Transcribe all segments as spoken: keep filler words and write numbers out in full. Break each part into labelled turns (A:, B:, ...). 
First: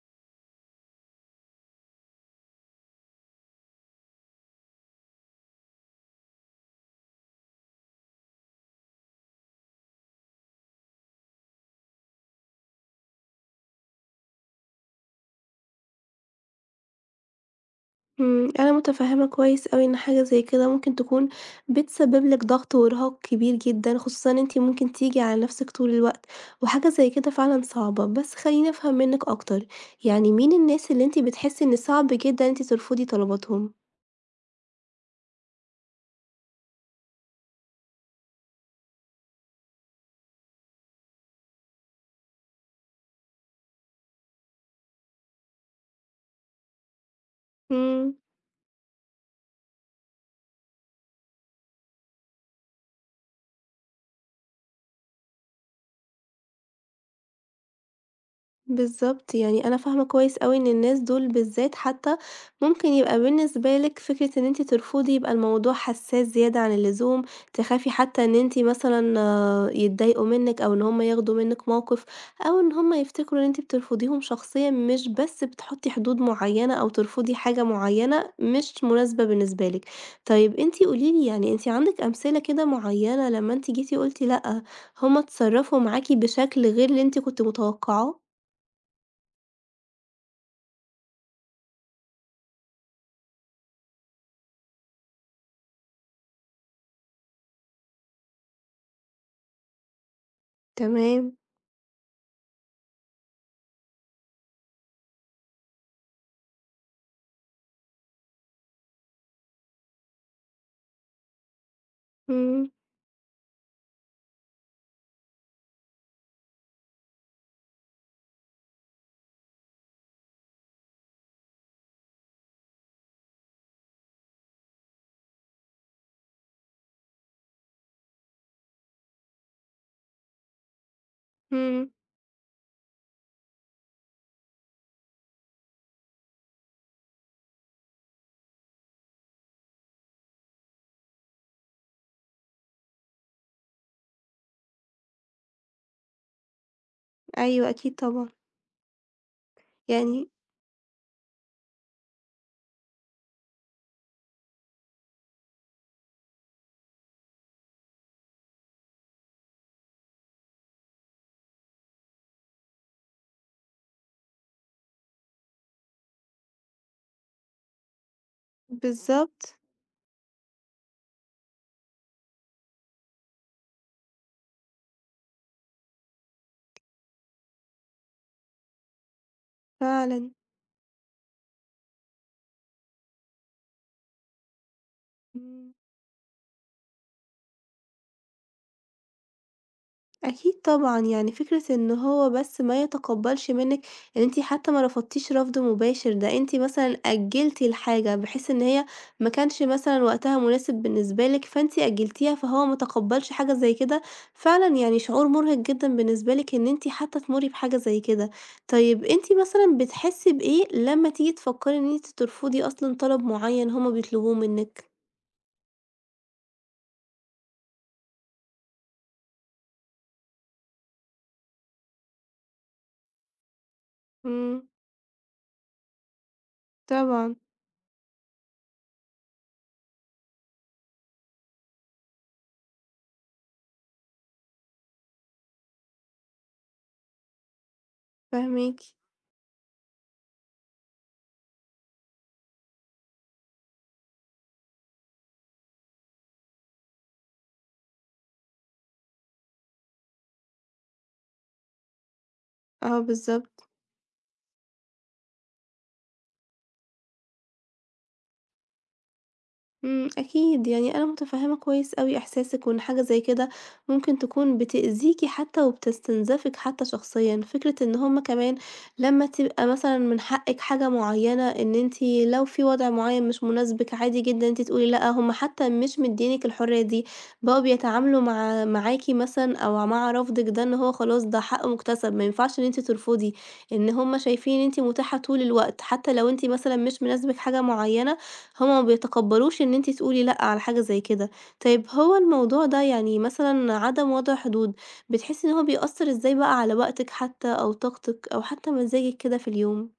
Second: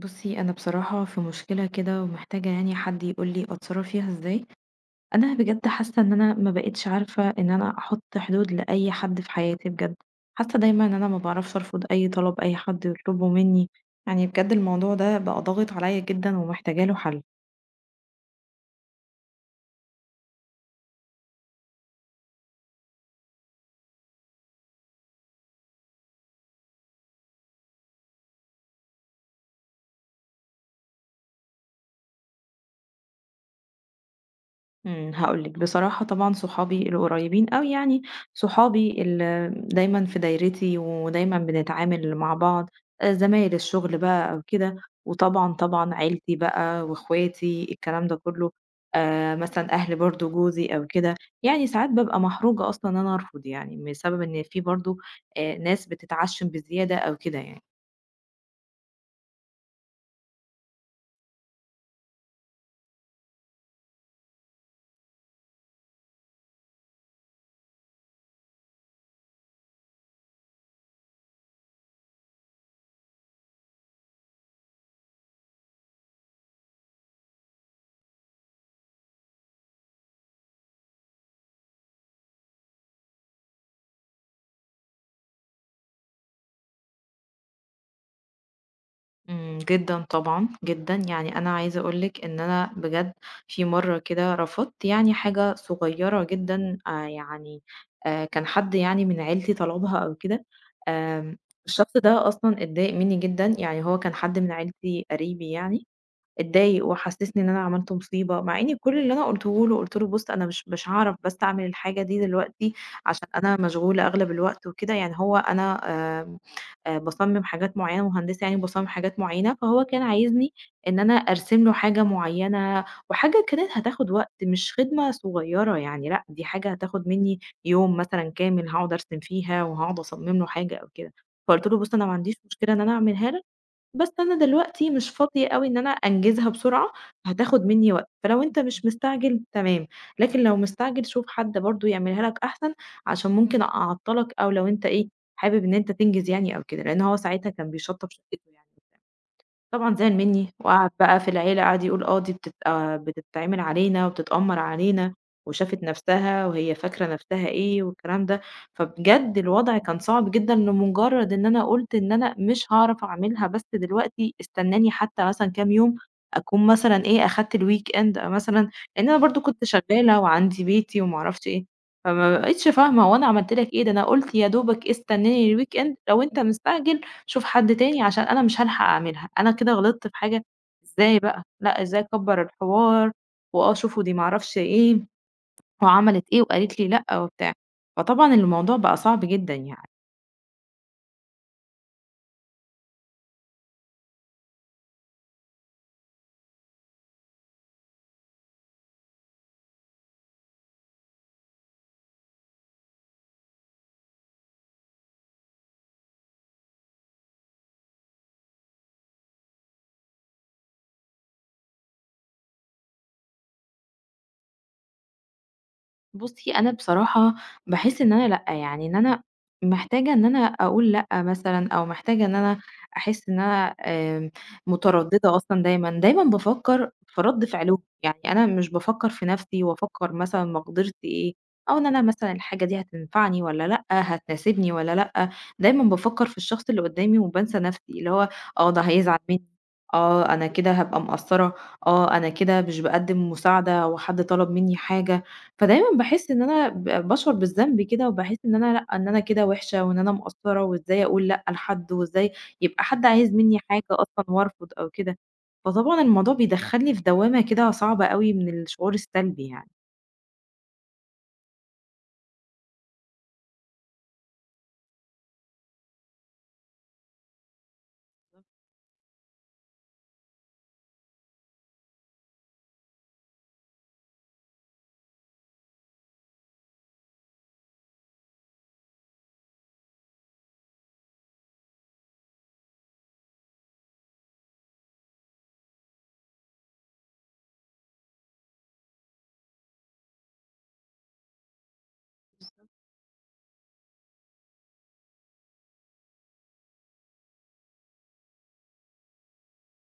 A: بُصّي، أنا بصراحة في مشكلة كده ومحتاجة يعني حد يقول لي أتصرّف فيها إزاي، أنا بجد حاسة إن أنا ما بقيتش عارفة إن أنا أحُط حدود لأي حد في حياتي بجد، حاسة دايمًا إن أنا ما باعرفش أرفض أي طلب أي حد يطلبه منّي، يعني بجد الموضوع ده بقى ضاغط عليّا جدًا ومحتاجة له حل.
B: إمم، أنا متفهمة كويس أوي إن حاجة زي كده ممكن تكون بتسبب لِك ضغط وإرهاق كبير جدًا، خصوصًا إن أنتِ ممكن تيجي على نفسِك طول الوقت، وحاجة زي كده فعلًا صعبة. بس خلّيني أفهم منِّك أكتر، يعني مين الناس اللي أنتِ بتحسي إن صعب جدًا إن أنتِ ترفضي طلباتهم؟
A: إمم، هاقول لِك بصراحة طبعًا صحابي القريبين أوي يعني، صحابي ال دايمًا في دايرتي ودايمًا بنتعامل مع بعض، آآ، زمايل الشغل بقى أو كده، وطبعًا، طبعًا عيلتي بقى واخواتي الكلام
B: إمم.
A: ده كله، آآ، مثلًا أهل برضه جوزي أو كده، يعني ساعات بابقى محرجة أصلًا إن أنا أرفض يعني، بسبب إن في برضه آآ، ناس بتتعشم بزيادة أو كده يعني.
B: بالضبط، يعني أنا فاهمة كويس أوي إن الناس دول بالذات حتى ممكن يبقى بالنسبة لِك فكرة إن أنتِ ترفضي يبقى الموضوع حساس زيادة عن اللزوم، تخافي حتى إن أنتِ مثلًا آه، يتضايقوا منِك أو إن هُم ياخدوا منِك موقف، أو إن هُم يفتكروا إن أنتِ بترفضيهم شخصيًا مش بس بتحطي حدود معينة أو ترفضي حاجة معينة مش مناسبة بالنسبة لِك. طيب أنتِ قولي لي يعني أنتِ عندِك أمثلة كده معينة لمّا أنتِ جيتِ قُلتِ لأ، هُم اتصرفوا معاكِ بشكل غير اللي أنتِ كنتِ متوقعاه؟
A: إمم، جدًا طبعًا، جدًا، يعني أنا عايزة أقول لِك إن أنا بجد في مرّة كده رفضت يعني حاجة صغيّرة جدًا آآ يعني آآ كان حد يعني من عيلتي طلبها أو كده،
B: تمام،
A: آمم الشخص ده أصلًا اتضايق منّي جدًا، يعني هو كان حد من عيلتي قريبي يعني، اتضايق وحسسني إن أنا عملت مصيبة، مع إني كل اللي أنا قُلته له، قُلت له: "بُص أنا مش مش هاعرف بس أعمل الحاجة دي
B: إمم،
A: دلوقتي عشان أنا مشغولة أغلب الوقت وكده." يعني هو أنا آمم، آآ باصمم حاجات معيّنة، مهندسة يعني وباصمم حاجات معيّنة، فهو كان عايزني إن أنا أرسم له حاجة معيّنة وحاجة كانت هتاخد وقت، مش خدمة صغيّرة يعني لأ، دي حاجة هتاخد منّي يوم مثلًا كامل هاقعد أرسم فيها وهاقعد أصمم له حاجة أو كده، فقُلت له:
B: إمم،
A: "بُص أنا ما عنديش مشكلة إن أنا أعملها لك." بس أنا دلوقتي مش فاضية أوي إن أنا أنجزها بسرعة، فهتاخد منّي وقت، فلو أنت مش مستعجل تمام، لكن لو مستعجل شوف حد برضه يعملها لك أحسن، عشان ممكن أعطّلك أو لو أنت إيه، حابب إن أنت تنجز يعني أو كده، لإن هو ساعتها
B: أيوه
A: كان
B: أكيد
A: بيشطّب
B: طبعًا،
A: شقته يعني. طبعًا زعل
B: يعني
A: منّي، وقعد بقى في العيلة قعد يقول آه دي بتبقى بتتعمل علينا وبتتأمّر علينا، وشافت نَفْسها وهي فاكرة نَفْسها إيه والكلام ده، فبجد الوضع كان صعب جدًا لمجرّد إن أنا قُلت إن أنا مش هاعرف أعملها بس دلوقتي استنّاني حتى مثلًا كام يوم أكون مثلًا إيه، أخدت الweekend مثلًا، لإن أنا برضه
B: بالضبط،
A: كنت شغّالة وعندي بيتي وما أعرفش إيه، فما بقيتش فاهمة هو أنا عملت لك إيه، ده أنا قُلت يا دوبك استنّاني الweekend لو أنت مستعجل شوف حد تاني عشان أنا مش هالحق أعملها، أنا كده غلطت في
B: فعلًا،
A: حاجة إزاي بقى، لأ إزاي أكبّر الحوار، وآه شوفوا دي ما أعرفش إيه،
B: إمم.
A: وعملت إيه وقالت لي لأ وبتاع، فطبعًا الموضوع بقى صعب جدًا يعني.
B: أكيد طبعًا، يعني فكرة إن هو بس ما يتقبّلش منِّك إن أنتِ حتى ما رفضتيش رفض مباشر، ده أنتِ مثلًا أجّلتِ الحاجة بحيث إن هي ما كانش مثلًا وقتها مناسب بالنسبة لِك، فأنتِ أجّلتيها فهو ما تقبّلش حاجة زي كده، فعلًا يعني شعور مرهق جدًا بالنسبة لِك إن أنتِ حتى تمُرّي بحاجة زي كده. طيب أنتِ مثلًا بتحسّي بإيه لمّا تيجي تفكّري إن أنتِ ترفضي أصلًا طلب معيّن هُم بيطلبوه منِّك؟
A: بُصّي، أنا بصراحة باحس إن أنا لأ، يعني إن أنا محتاجة إن أنا أقول لأ مثلًا أو محتاجة إن أنا أحس إن أنا آمم،
B: إمم،
A: مترددة أصلًا دايمًا، دايمًا بافكّر في
B: طبعًا،
A: رَد فعلهم، يعني أنا مش بافكّر في نَفْسي وأفكّر مثلًا مقدرتي إيه، أو إن أنا مثلًا الحاجة دي هتنفعني والّا لأ، هتناسبني والّا لأ، دايمًا بافكّر في الشخص اللي قدّامي وبانسى نَفْسي، اللي هو آه،
B: فاهماكِ.
A: ده هيزعل منّي، آه، أنا كده هابقى مقصّرة، آه، أنا كده مش باقدّم مساعدة وحد طلب منّي حاجة. فدايمًا باحس إن أنا ب باشعر بالذنب كده، وباحس إن أنا لأ، إن أنا كده وِحشة، وإن أنا مقصّرة، وإزاي أقول لأ لحد، وإزاي يبقى
B: آه،
A: حد عايز منّي
B: بالضبط.
A: حاجة أصلًا وأرفض أو كده، فطبعًا الموضوع بيدخّلني في دوّامة كده صعبة أوي من الشعور السلبي يعني.
B: إمم، أكيد، يعني أنا متفهّمة كويس أوي إحساسِك، وإن حاجة زي كده ممكن تكون بتأذيكِ حتى وبتستنزفِك حتى شخصيًا، فكرة إن هُم كمان لمّا تبقى مثلًا من حقِّك حاجة معيّنة، إن أنتِ لو في وضع معيّن مش مناسبِك عادي جدًا أنتِ تقولي لأ، هُم حتى مش مدّيينِك الحرية دي، بقوا بيتعاملوا مع معاكِ مثلًا أو مع رفضِك ده إن هو خلاص ده حق مُكتسب، ما ينفعش إن أنتِ ترفضي، إن هُم شايفين إن أنتِ متاحة طول الوقت، حتى لو أنتِ مثلًا مش مناسبِك حاجة معيّنة هُم ما بيتقبّلوش إن أنتِ تقولي لأ على حاجة زي كده، طيب هو الموضوع ده يعني مثلًا عدم وضع حدود، بتحسّي إن هو بيأثّر إزاي بقى على وقتِك حتى أو طاقتِك أو حتى مزاجِك كده في اليوم؟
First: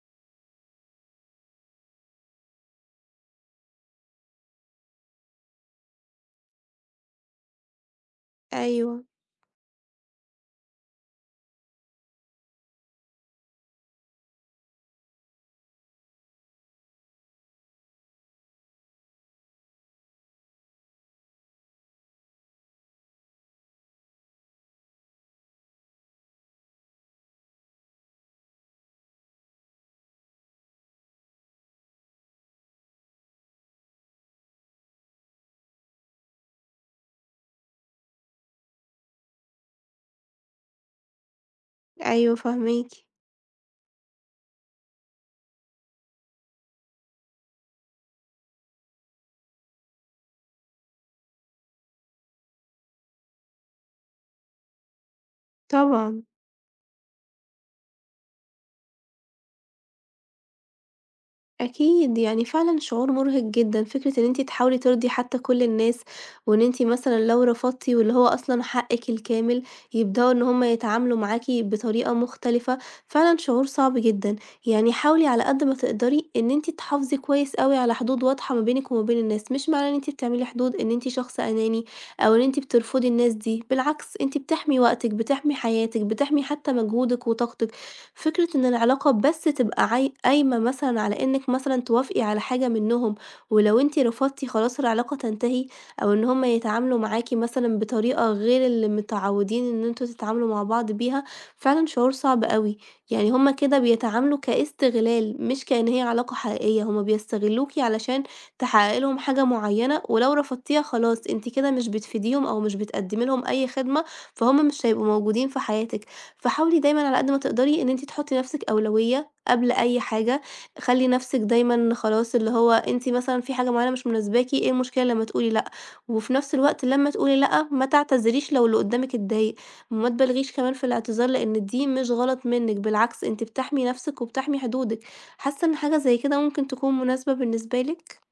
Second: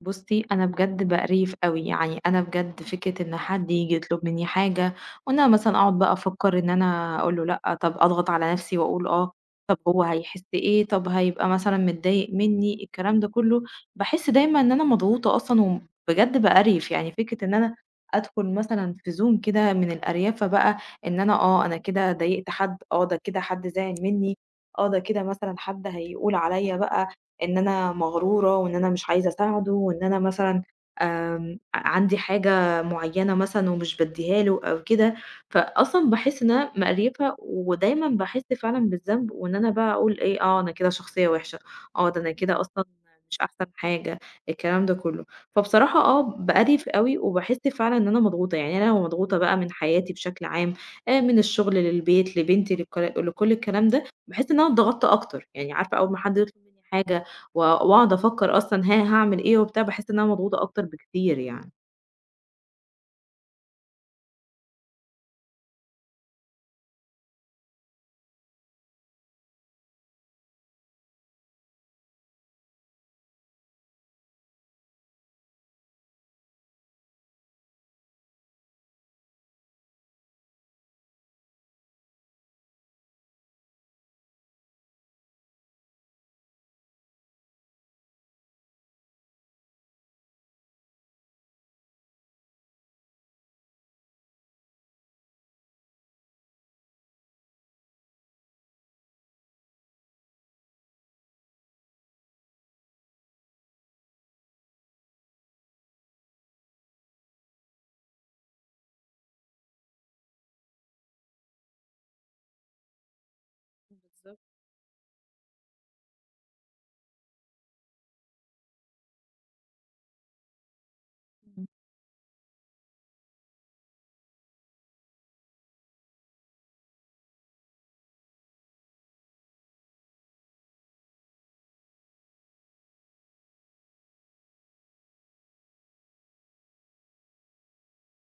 A: بُصّي، أنا بجد بأريف أوي، يعني أنا بجد فكرة إن حد ييجي يطلب منّي حاجة وإن أنا مثلًا أقعد بقى أفكّر إن أنا أقول له لأ، طَب أضغط على نَفْسي
B: أيوه،
A: وأقول آه، طَب هو هيحِس إيه، طَب هيبقى مثلًا متضايق منّي، الكلام ده كُلّه، باحس دايمًا إن أنا مضغوطة أصلًا وبجد بأريف، يعني فكرة إن أنا أدخُل مثلًا في zone كده من الأريَفة بقى إن أنا آه، أنا كده ضايقت حد، آه، ده كده حد زعل منّي، آه، ده كده مثلًا حد هيقول عليّا بقى إن أنا مغرورة وإن أنا مش عايزة أساعده وإن أنا مثلًا آمم، عندي حاجة معيّنة مثلًا ومش بادّيها له أو كده، فأصلًا باحس إن أنا مقريفة ودايمًا باحس فعلًا بالذنب وإن أنا بقى أقول إيه، آه، أنا كده شخصية وِحشة، آه، ده أنا
B: أيوه
A: كده أصلًا
B: فاهماكِ،
A: مش أحسن حاجة، الكلام ده كله. فبصراحة آه، بأرِف أوي وباحس فعلًا إن أنا مضغوطة، يعني أنا مضغوطة بقى من حياتي بشكل عام، آآ، من الشغل للبيت لبنتي للك لكل الكلام ده، باحس إن أنا اتضغطت أكتر، يعني عارفة أول ما
B: طبعًا.
A: حد يطلب منّي حاجة و وأقعد أفكّر أصلًا ها هاعمل إيه وبتاع، باحس إن أنا مضغوطة أكتر بكتير يعني.
B: أكيد، يعني فعلًا شعور مُرهق جدًا، فكرة إن أنتِ تحاولي ترضي حتى كل الناس، وإن أنتِ مثلًا لو رفضتِ واللي هو أصلًا حقِّك الكامل، يبدأوا إن هُم يتعاملوا معاكِ بطريقة مختلفة، فعلًا شعور صعب جدًا، يعني حاولي على قد ما تقدري إن أنتِ تحافظي كويس أوي على حدود واضحة ما بينِك وما بين الناس، مش معناه إن أنتِ بتعملي حدود إن أنتِ شخص أناني، أو إن أنتِ بترفضي الناس دي، بالعكس أنتِ بتحمي وقتِك، بتحمي حياتِك، بتحمي حتى مجهودِك وطاقتِك. فكرة إن العلاقة بس تبقى عاي قايمة مثلًا على إنِّك مثلًا توافقي على حاجة منّهم، ولو أنتِ رفضتِ خلاص العلاقة تنتهي، أو إن هُم يتعاملوا معاكِ مثلًا بطريقة غير اللي متعودين إن أنتم تتعاملوا مع بعض بيها، فعلًا شعور صعب أوي، يعني هُم كده بيتعاملوا كاستغلال مش كإن هي علاقة حقيقية، هُم بيستغلوكِ علشان تحققي لهم حاجة معيّنة، ولو رفضتيها خلاص أنتِ كده مش بتفيديهم أو مش بتقدّمي لهم أي خدمة،
A: بالضبط،
B: فهُم مش هيبقوا موجودين في حياتِك. فحاولي دايمًا على قد ما تقدري إن أنتِ تحطّي لنفسِك أولوية قبل أي حاجة، خلّي نفسِك
A: إمم.
B: دايمًا خلاص اللي هو أنتِ مثلًا في حاجة معينة مش مناسباكِ، إيه المشكلة لمّا تقولي لأ، وفي نفس الوقت لمّا تقولي لأ ما تعتذريش لو اللي قدّامِك اتضايق، وما تبالغيش كمان في الاعتذار لإن دي مش غلط منِّك، بالعكس أنتِ بتحمي نفسِك وبتحمي حدودِك، حاسة إن حاجة زي كده ممكن تكون مناسبة بالنسبة لِك؟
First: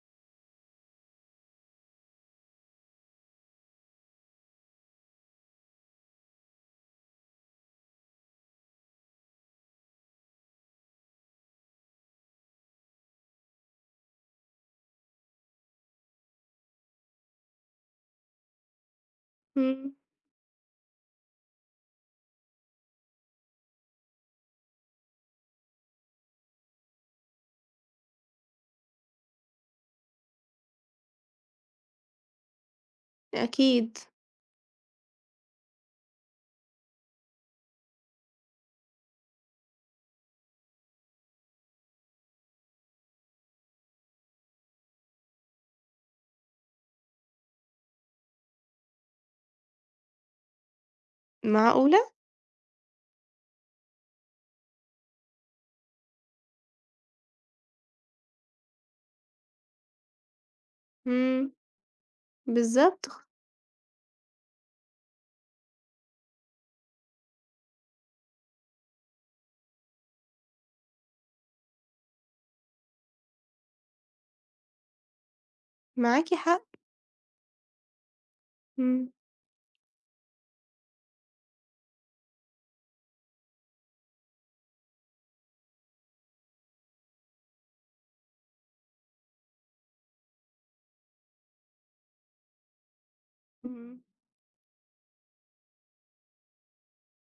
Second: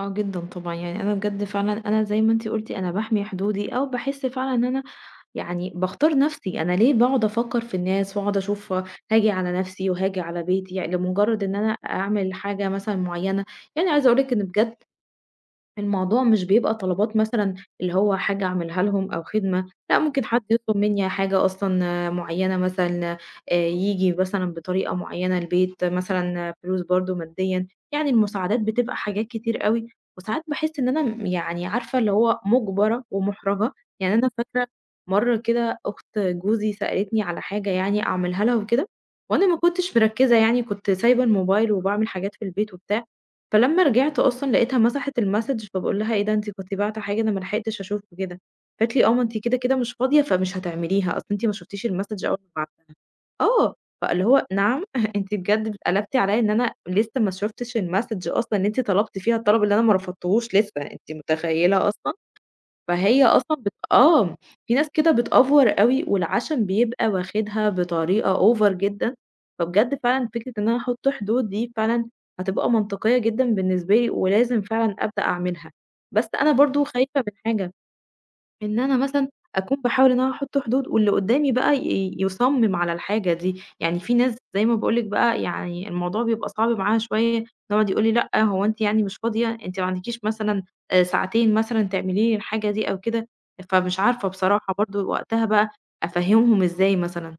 A: آه جدًا طبعًا، يعني أنا بجد فعلًا أنا زي ما أنتِ قُلتِ أنا باحمي حدودي أو باحس فعلًا إن أنا يعني باختار نفسي، أنا ليه باقعد أفكّر في الناس وأقعد أشوف هاجي على نفسي وهاجي على بيتي، يعني لمجرد إن أنا أعمل حاجة مثلًا معيّنة، يعني عايزة أقول لِك إن بجد الموضوع مش بيبقى طلبات مثلًا اللي هو حاجة أعملها لهم أو خدمة،
B: إمم،
A: لأ ممكن حد يطلب منّي حاجة أصلًا آه، معيّنة مثلًا آآ ييجي مثلًا بطريقة معيّنة البيت، مثلًا آه، فلوس برضه ماديًا، يعني المساعدات بتبقى حاجات كتير أوي، وساعات باحس إن أنا م يعني عارفة اللي هو مُجبرة ومُحرجة،
B: أكيد،
A: يعني أنا فاكرة مرّة كده أخت جوزي سألتني على حاجة يعني أعملها لها وكده، وأنا ما كنتش مركّزة يعني كنت سايبة الموبايل وباعمل حاجات في البيت وبتاع، فلمّا رجعت أصلًا لقيتها مسحت الmessage فباقول لها: "إيه ده أنتِ كنتِ باعتة حاجة أنا ما لحقتش أشوف وكده." قالت لي: "آه، ما أنتِ كده، كده مش فاضية فمش هتعمليها، أصل أنتِ ما شُفتيش
B: معقولة!
A: الmessage أول ما بعتها." آه، فاللي هو نعم، أنتِ بجد قلبتِ عليّا إن أنا لسه ما شُفتش الmessage أصلًا اللي أنتِ طلبتِ فيها الطلب اللي أنا ما رفضتهوش لسه، أنتِ
B: إمم،
A: متخيلة أصلًا؟
B: بالضبط،
A: فهي
B: خ
A: أصلًا بت آه، في ناس كده بتأفور أوي والعشم بيبقى واخدها بطريقة over جدًا، فبجد فعلًا فكرة إن أنا أحط حدود دي فعلًا هتبقى منطقية جدًا بالنسبة لي، ولازم فعلًا أبدأ أعملها. بس
B: معاكِ
A: أنا
B: حق،
A: برضه خايفة من حاجة إن أنا
B: إمم،
A: مثلًا أكون باحاول إن أنا أحُط حدود واللي قُدّامي بقى ي يُصمِّم على الحاجة دي، يعني في ناس زي ما باقول لِك بقى يعني الموضوع بيبقى صعب معاها شوية، يقعد يقول لي: "لأ، هو أنتِ يعني مش فاضية؟ أنتِ ما عندكيش مثلًا آآ ساعتين مثلًا تعملي لي الحاجة دي أو كده؟"
B: إمم.
A: فمش عارفة بصراحة برضه وقتها بقى أفهِّمهم إزاي مثلًا.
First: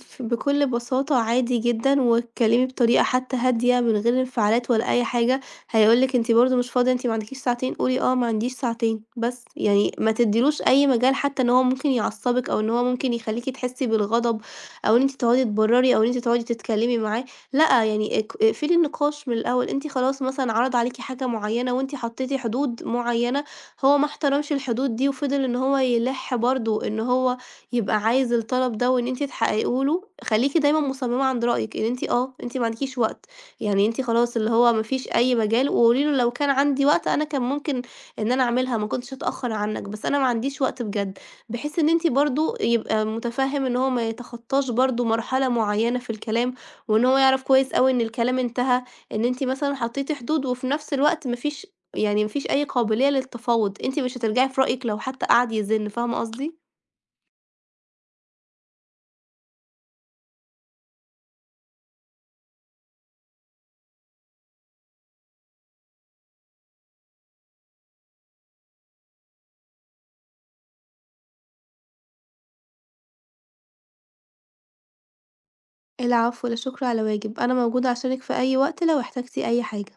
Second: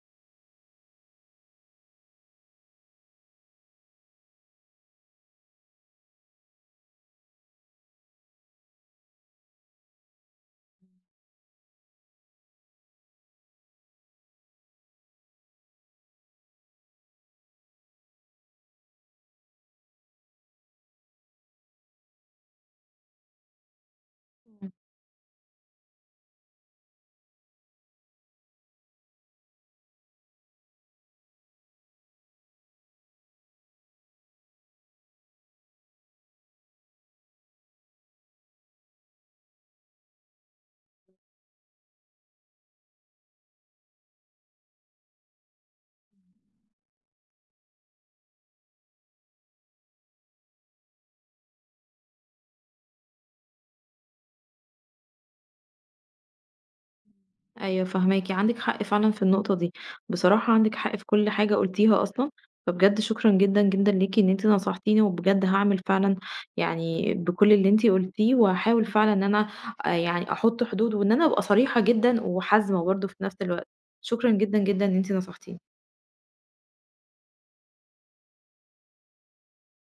B: ف بكل بساطة عادي جدًا، واتكلمي بطريقة حتى هادية من غير انفعالات ولا أي حاجة، هيقول لِك أنتِ برضه مش فاضية، أنتِ ما عندكيش ساعتين، قولي آه ما عنديش ساعتين، بس يعني ما تديلوش أي مجال حتى إن هو ممكن يعصبِك، أو إن هو ممكن يخليكِ تحسي بالغضب، أو إن أنتِ تقعدي تبرري، أو إن أنتِ تقعدي تتكلمي معاه، لأ يعني اق اقفلي النقاش من الأول، أنتِ خلاص مثلًا عرض عليكِ حاجة معينة وأنتِ حطيتِ حدود معينة، هو ما احترمش الحدود دي وفضل إن هو يلِح برضه إن هو يبقى عايز الطلب ده وإن أنتِ تحققيه له، خلّيكِ دايمًا مصممة عند رأيِك، إن أنتِ آه، أنتِ ما عندكيش وقت، يعني أنتِ خلاص اللي هو ما فيش أي مجال، وقولي له لو كان عندي وقت أنا كان ممكن إن أنا أعملها، ما كنتش هاتأخر عنك، بس أنا ما عنديش وقت بجد، بحيث إن أنتِ برضه يبقى متفهم إن هو ما يتخطاش برضه مرحلة معينة في الكلام، وإن هو يعرف كويس أوي إن الكلام انتهى، إن أنتِ مثلًا حطيتِ حدود، وفي نفس الوقت ما فيش يعني ما فيش أي قابلية للتفاوض، أنتِ مش هترجعي في رأيِك لو حتى قعد يزن، فاهمة قصدي؟
A: أيوه فاهماكِ، عندِك حق فعلًا في النقطة دي، بصراحة عندِك حق في كل حاجة قُلتيها أصلًا، فبجد شكرًا جدًا، جدًا ليكِ إن أنتِ نصحتيني، وبجد هاعمل فعلًا يعني بكل اللي أنتِ قُلتيه، وهاحاول فعلًا إن أنا آآ يعني أحُط حدود، وإن أنا أبقى صريحة جدًا وحازمة برضه في نفس الوقت، شكرًا جدًا، جدًا إن أنتِ نصحتيني.
B: العفو، لا شكر على واجب، أنا موجودة عشانِك في أي وقت لو احتجتِ أي حاجة.